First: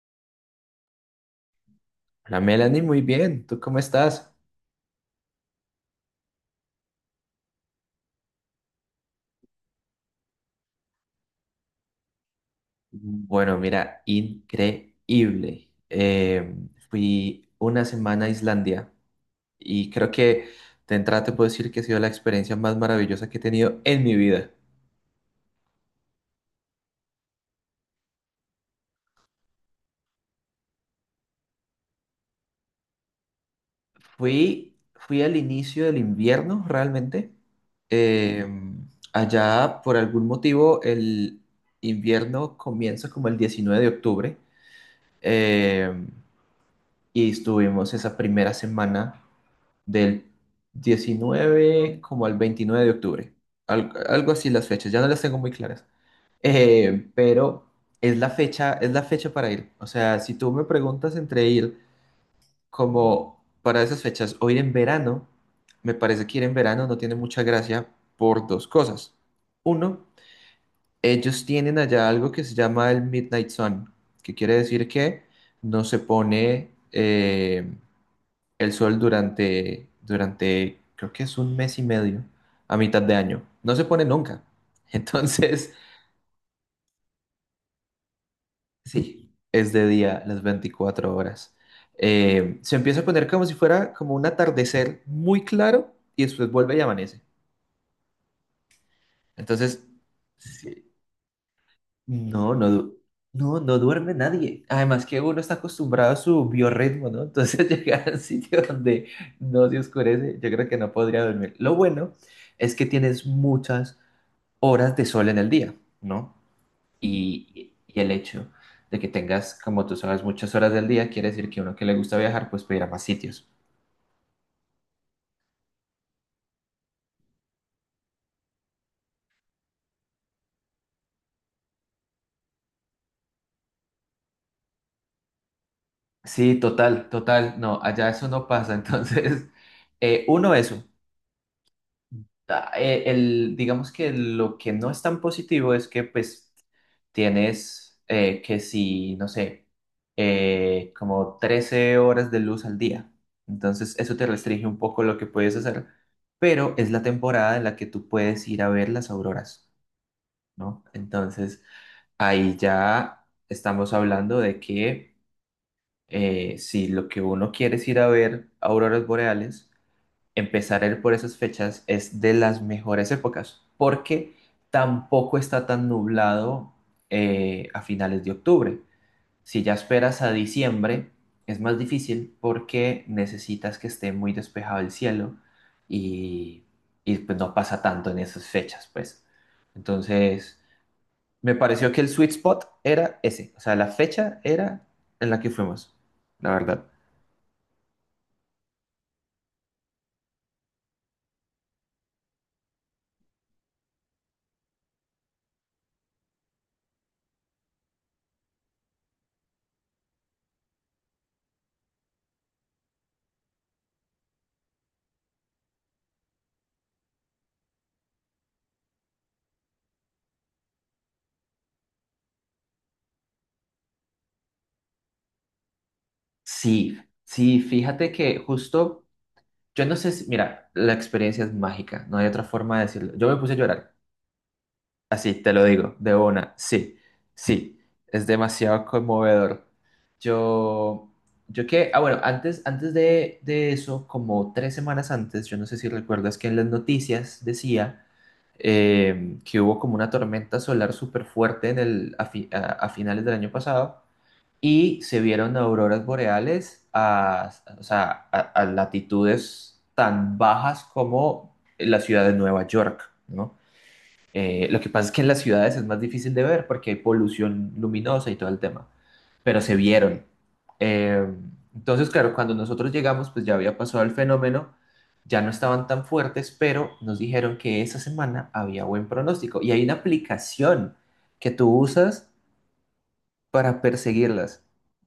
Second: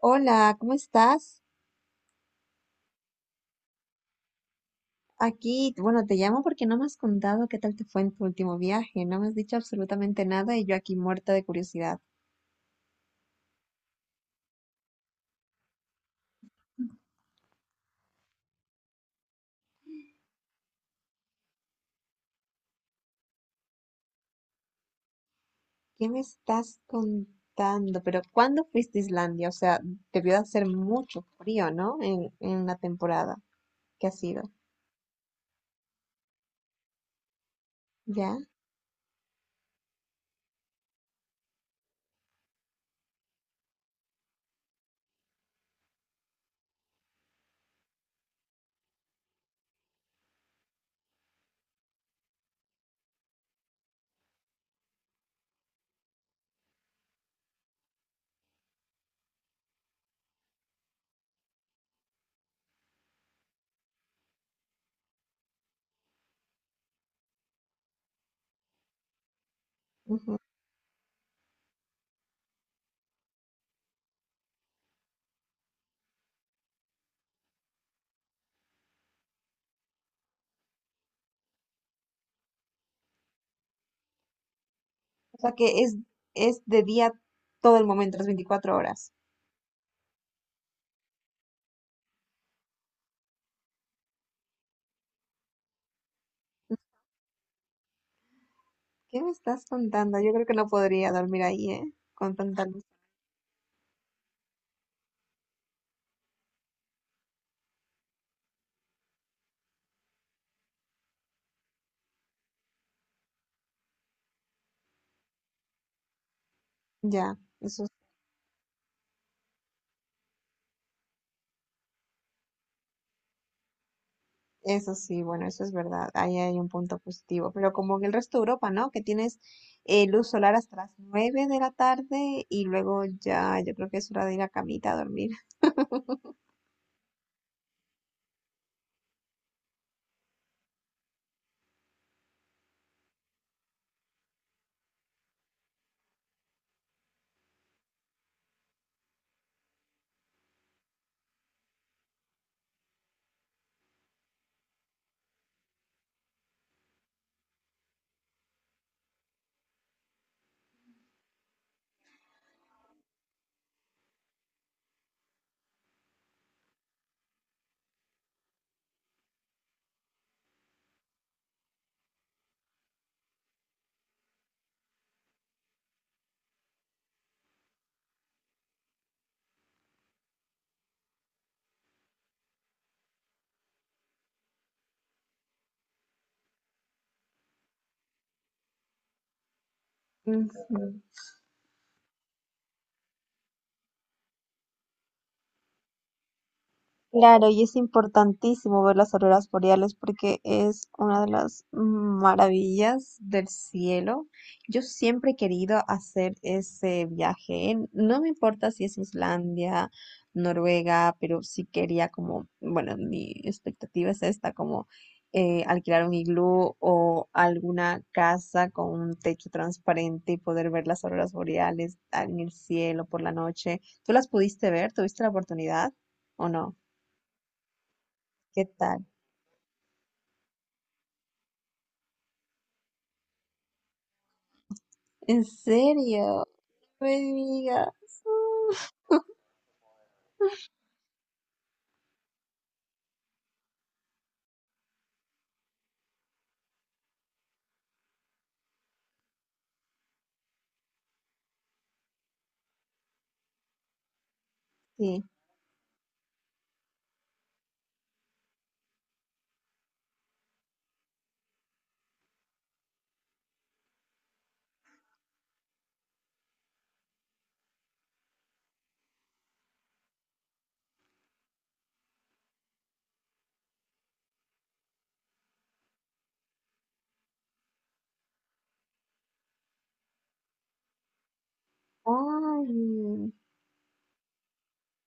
Hola, ¿cómo estás? Hola Melanie, muy bien. ¿Tú cómo estás? Aquí, bueno, te llamo porque no me has contado qué tal te fue en tu último viaje, no me has dicho absolutamente nada y yo aquí muerta de curiosidad. Bueno, mira, increíble. Fui una semana a Islandia y creo que de entrada te puedo decir que ha sido la experiencia más maravillosa que he tenido en mi vida. ¿Qué me estás contando? Pero ¿cuándo fuiste a Islandia? O sea, debió de hacer mucho frío, ¿no? En la temporada que ha sido, Fui al inicio del invierno realmente. ¿ya? Eh, allá, por algún motivo, el invierno comienza como el 19 de octubre. Eh, y estuvimos esa primera semana, del 19 como al 29 de octubre. Algo así las fechas, ya no las tengo muy claras. Pero es la fecha para ir. O sea, si tú me preguntas entre ir como para esas fechas o ir en verano, me parece que ir en verano no tiene mucha gracia por dos cosas. Uno, Ujú. ellos tienen allá algo que se llama el Midnight Sun, que quiere decir que no se pone el sol creo que es un mes y medio, a mitad de año. No se pone nunca. O sea Entonces, que es de día todo el momento, las 24 horas. sí, es de día las 24 horas. Se empieza a poner como si fuera como un atardecer muy claro y después vuelve y amanece. ¿Qué me estás Entonces, contando? Yo creo que no sí, podría dormir ahí, ¿eh? Con no, tanta no, luz. du- no duerme nadie. Además que uno está acostumbrado a su biorritmo, ¿no? Entonces llegar al sitio donde no se oscurece, yo creo que no podría dormir. Lo bueno es que tienes muchas horas de sol en el día, ¿no? Ya, Y, eso y el hecho de que tengas, como tú sabes, muchas horas del día, quiere decir que uno que le gusta viajar, pues puede ir a más sitios. Eso sí, bueno, eso es verdad. Ahí hay un punto positivo. Pero como en el resto de Europa, ¿no? Que tienes luz solar hasta las 9 de la tarde y luego ya yo creo que es hora de ir a camita a dormir. Sí, total, total. No, allá eso no pasa. Entonces, uno, eso. Ah, el, digamos que lo que no es tan positivo es que pues tienes que si, no sé, como 13 horas de luz al día. Entonces eso te restringe un poco lo que puedes hacer, pero es la temporada en la que tú puedes ir a ver las auroras, ¿no? Entonces ahí ya estamos hablando de que si lo que uno quiere es ir a ver auroras boreales, empezar a ir por esas fechas es de las mejores épocas, porque tampoco está tan nublado a finales de octubre. Si ya esperas a diciembre, es más difícil porque necesitas que esté muy despejado el cielo y, pues no pasa tanto en esas fechas, pues. Entonces, Ujú. me pareció que el sweet spot era ese, o sea, la fecha era en la que fuimos, la verdad. Claro, y es importantísimo ver las auroras boreales porque es una de las maravillas del cielo. Yo siempre he querido hacer ese viaje. No me importa si es Islandia, Noruega, pero sí quería como, bueno, mi expectativa es esta, como alquilar un iglú o alguna casa con un techo transparente y poder ver las auroras boreales en el cielo por la noche. ¿Tú las pudiste ver? ¿Tuviste la oportunidad o no? Sí, sí, fíjate que ¿Qué justo. tal? Yo no sé si, mira, la experiencia es mágica, no hay otra forma de decirlo. Yo me puse a llorar, así, ¿En te lo digo, de serio? una, sí, No me sí, diga. es demasiado conmovedor. Yo, yo que, ah, bueno, antes, antes de eso, como 3 semanas antes, yo no sé si recuerdas que en las noticias decía que hubo como una tormenta solar súper fuerte en el, a, fi- a finales del año pasado y se Sí. vieron auroras boreales o sea, a latitudes tan bajas como la ciudad de Nueva York, ¿no? Lo que pasa es que en las ciudades es más difícil de ver porque hay polución luminosa y todo el tema, pero se vieron. Eh, entonces, claro, cuando nosotros llegamos, pues ya había pasado el fenómeno, ya no estaban tan fuertes, pero nos dijeron que esa semana había buen pronóstico y hay una aplicación que tú usas Ay, para perseguirlas.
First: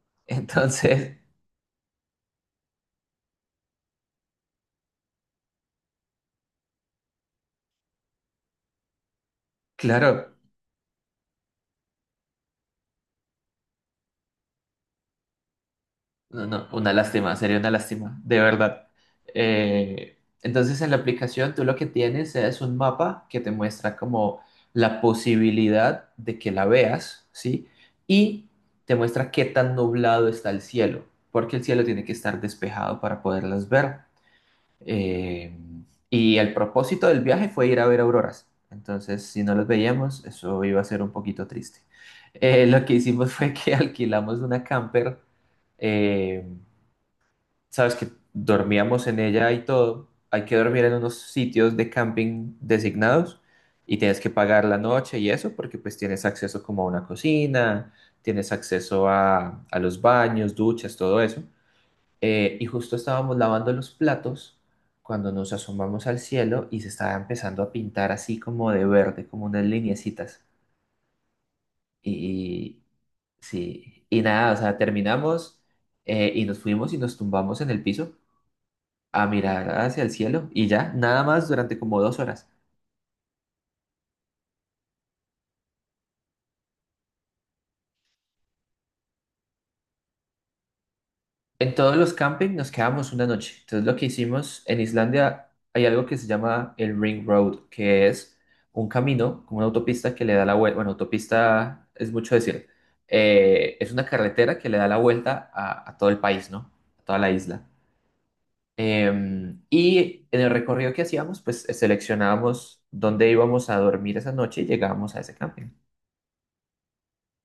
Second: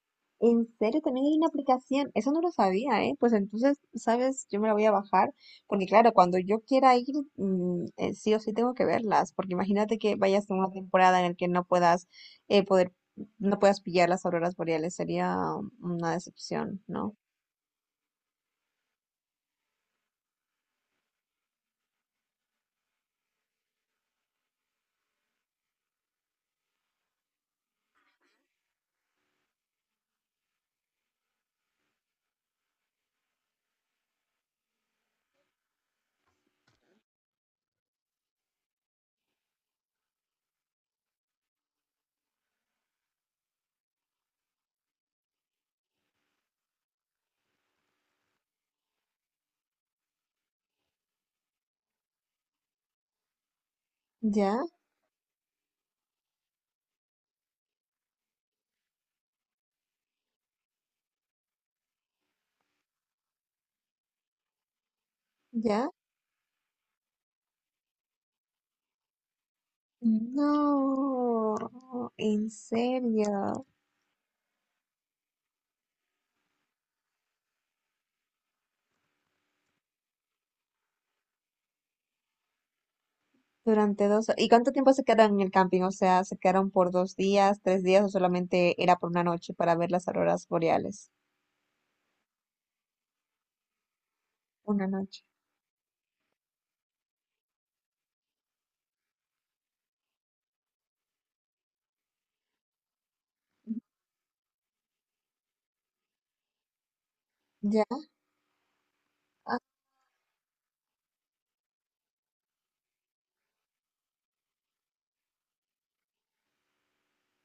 ¿en serio? Entonces, También hay una aplicación. Eso no lo sabía, ¿eh? Pues entonces, ¿sabes? Yo me la voy a bajar. Porque claro, cuando yo quiera ir, sí o sí tengo que verlas. Porque imagínate claro, que vayas a una temporada en la que no puedas eh, poder, no puedas pillar las auroras boreales. Sería una no, no, decepción, ¿no? Sería una lástima, de verdad. Entonces en la aplicación tú lo que tienes es un mapa que te muestra como la posibilidad de que la veas, ¿sí? Y te muestra qué tan nublado está el cielo, porque el cielo tiene que estar despejado para poderlas ver. Eh, y el propósito del viaje fue ir a ver auroras. Entonces, si no las veíamos, eso iba a ser un poquito triste. Lo que hicimos fue que alquilamos una camper. eh, sabes que dormíamos en ella y todo. Hay que dormir en unos sitios de camping designados y tienes que ¿Ya? pagar la noche y eso porque pues tienes acceso como a una cocina, tienes acceso a los baños, duchas, todo eso. Y justo estábamos lavando los platos cuando nos ¿Ya? asomamos al cielo y se estaba empezando a pintar así como de verde, como unas lineecitas. No, en Y serio. sí, y nada, o sea, terminamos y nos fuimos y nos tumbamos en el piso a mirar hacia el cielo y ya, nada más durante como 2 horas. Durante dos... ¿Y cuánto tiempo se quedaron en el camping? O sea, ¿se quedaron por dos días, tres días o solamente era por una noche para ver las auroras boreales? En todos los campings nos quedamos una noche. Entonces lo que hicimos en Una noche. Islandia, hay algo que se llama el Ring Road, que es un camino, como una autopista que le da la vuelta. Bueno, autopista es mucho decir. Es una carretera que le da la vuelta a todo el país, ¿no? A toda la isla. ¿Ya? Y en el recorrido que hacíamos, pues seleccionábamos dónde íbamos a dormir esa noche y llegábamos a ese camping.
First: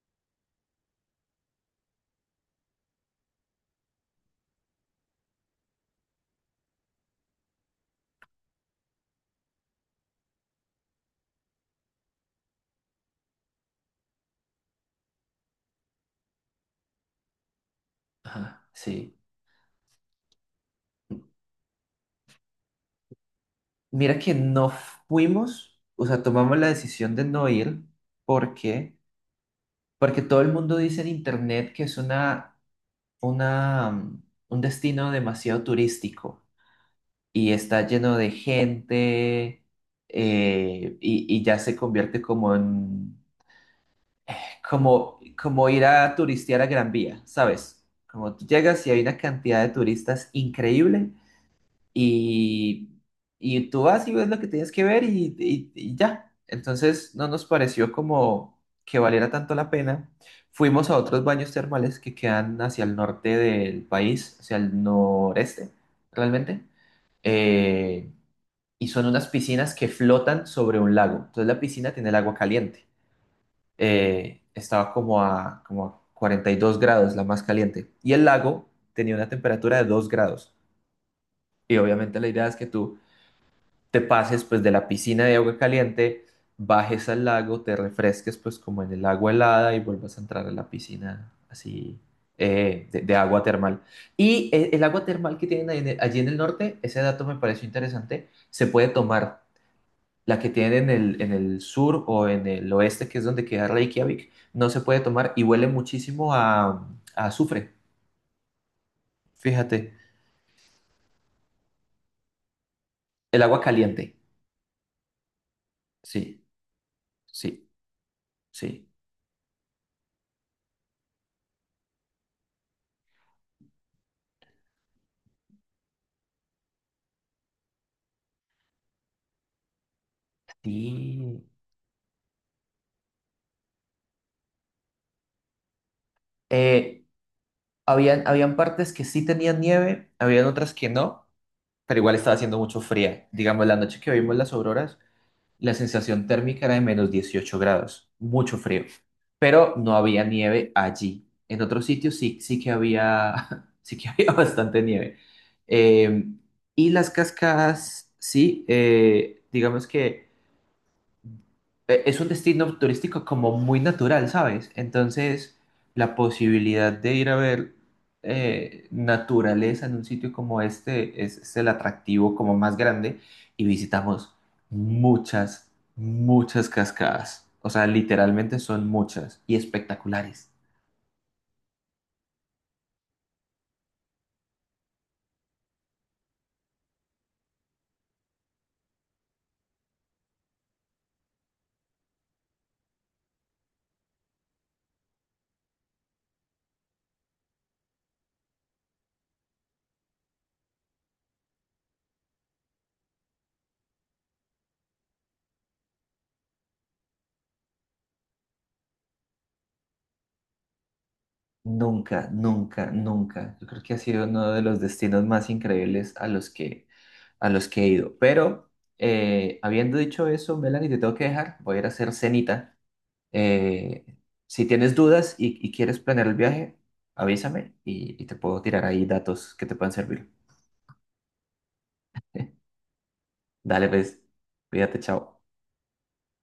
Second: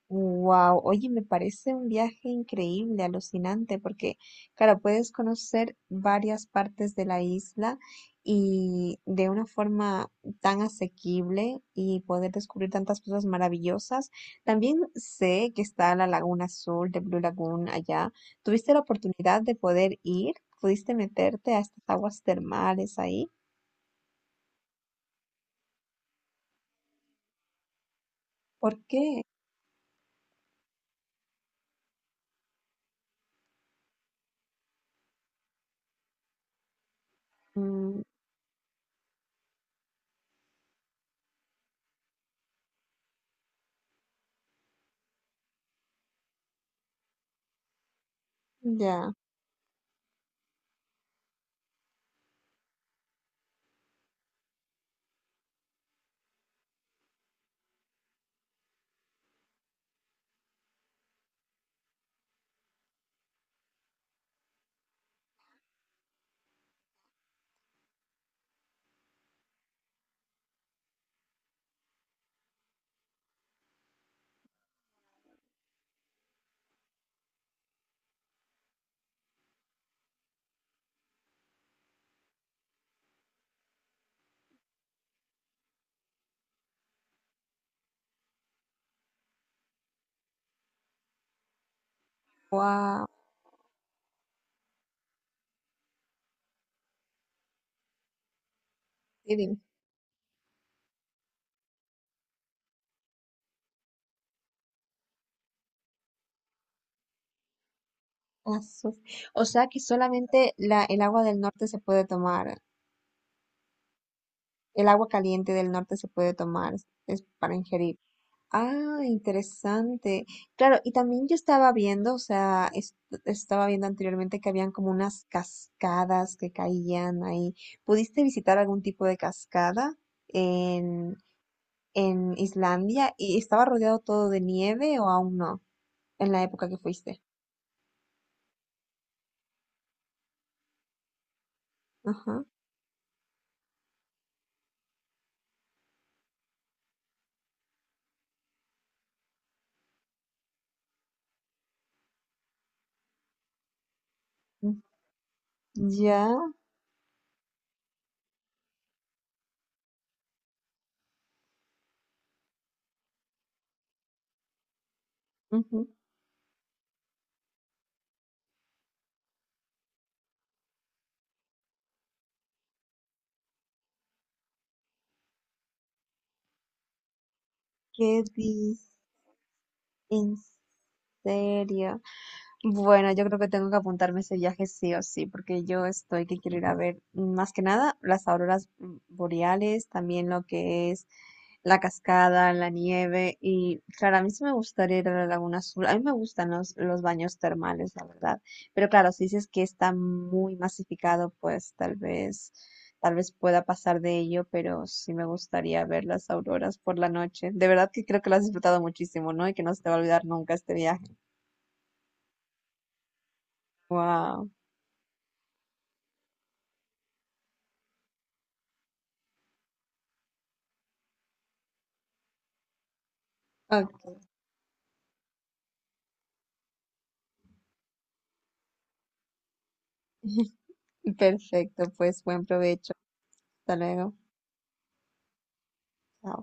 Wow, oye, me parece un viaje increíble, alucinante, porque, claro, puedes conocer varias partes de la isla y de una forma tan asequible y poder descubrir tantas cosas maravillosas. También sé que está la Laguna Azul de Blue Lagoon allá. Ajá, ¿Tuviste la sí. oportunidad de poder ir? ¿Pudiste meterte a estas aguas termales ahí? Mira que no fuimos, o sea, tomamos la decisión de no ir ¿Por porque qué? Porque todo el mundo dice en internet que es una, mm, un destino demasiado turístico y está Mm, lleno de gente, y ya se convierte como ir a turistear a Gran Vía, ¿sabes? Como tú llegas y hay ya. una cantidad de turistas increíble y, y tú vas y ves lo que tienes que ver y ya. Entonces no nos pareció como que valiera tanto la pena. Fuimos a otros baños termales que quedan hacia el norte del país, hacia el noreste, realmente. Eh, y son unas piscinas que flotan sobre un lago. Entonces la piscina tiene el agua caliente. Estaba como a 42 grados, la más caliente. Y el lago tenía una temperatura de 2 grados. Y obviamente la idea es que tú te pases pues de la piscina de agua caliente, bajes al lago, te refresques pues como en el agua helada y vuelvas a entrar a la piscina así, eh, de, Wow. de agua termal. Y el agua termal que tienen ahí allí en el norte, ese dato me pareció interesante, se puede tomar. La que tienen en el sur o en el oeste, que es donde queda Reykjavik, no se puede tomar y huele muchísimo a azufre. Azuf. O sea que Fíjate, solamente la, el agua del norte se puede tomar, el agua caliente. el agua caliente del norte se puede Sí, tomar, es para sí, ingerir. sí. Ah, interesante. Claro, y también yo estaba viendo, o sea, es estaba viendo anteriormente que habían como unas cascadas que caían ahí. ¿Pudiste visitar algún tipo de cascada en, Sí. en Islandia? ¿Y estaba rodeado todo de nieve o aún no? En la época que Eh, fuiste. habían partes que sí tenían nieve, habían otras que no, pero igual estaba Ajá. haciendo mucho fría. Digamos, la noche que vimos las auroras, la sensación térmica era de -18 grados, mucho frío, pero no había nieve allí. En otros sitios sí, sí que había, sí que había Mm, bastante nieve. ya. Eh, y las cascadas, sí, digamos que es un destino turístico como muy natural, ¿sabes? Entonces, la posibilidad de ir a ver naturaleza en un sitio como este es el atractivo como más grande, y visitamos muchas, muchas cascadas. O sea, ¿Qué literalmente son dis muchas y en espectaculares. serio? Bueno, yo creo que tengo que apuntarme ese viaje sí o sí, porque yo estoy que quiero ir a ver más que nada las auroras boreales, también lo que es la cascada, la nieve y claro, a mí sí me gustaría ir a la Laguna Azul, a mí me gustan los baños termales, la verdad, pero claro, si dices que está muy masificado, pues tal vez pueda pasar de ello, pero sí me gustaría ver las auroras por la noche. De verdad que creo que lo has disfrutado muchísimo, ¿no? Y que no se te va a olvidar nunca este viaje. Nunca, nunca, nunca. Yo creo que ha sido Wow. uno de los destinos más increíbles a los que he ido. Pero habiendo dicho eso, Melanie, te tengo que dejar. Voy a ir a hacer cenita. Eh, si tienes dudas y quieres planear el viaje, avísame y te puedo tirar ahí datos que te puedan servir. Perfecto, pues buen provecho. Hasta Dale, luego. pues, cuídate, chao. Chao.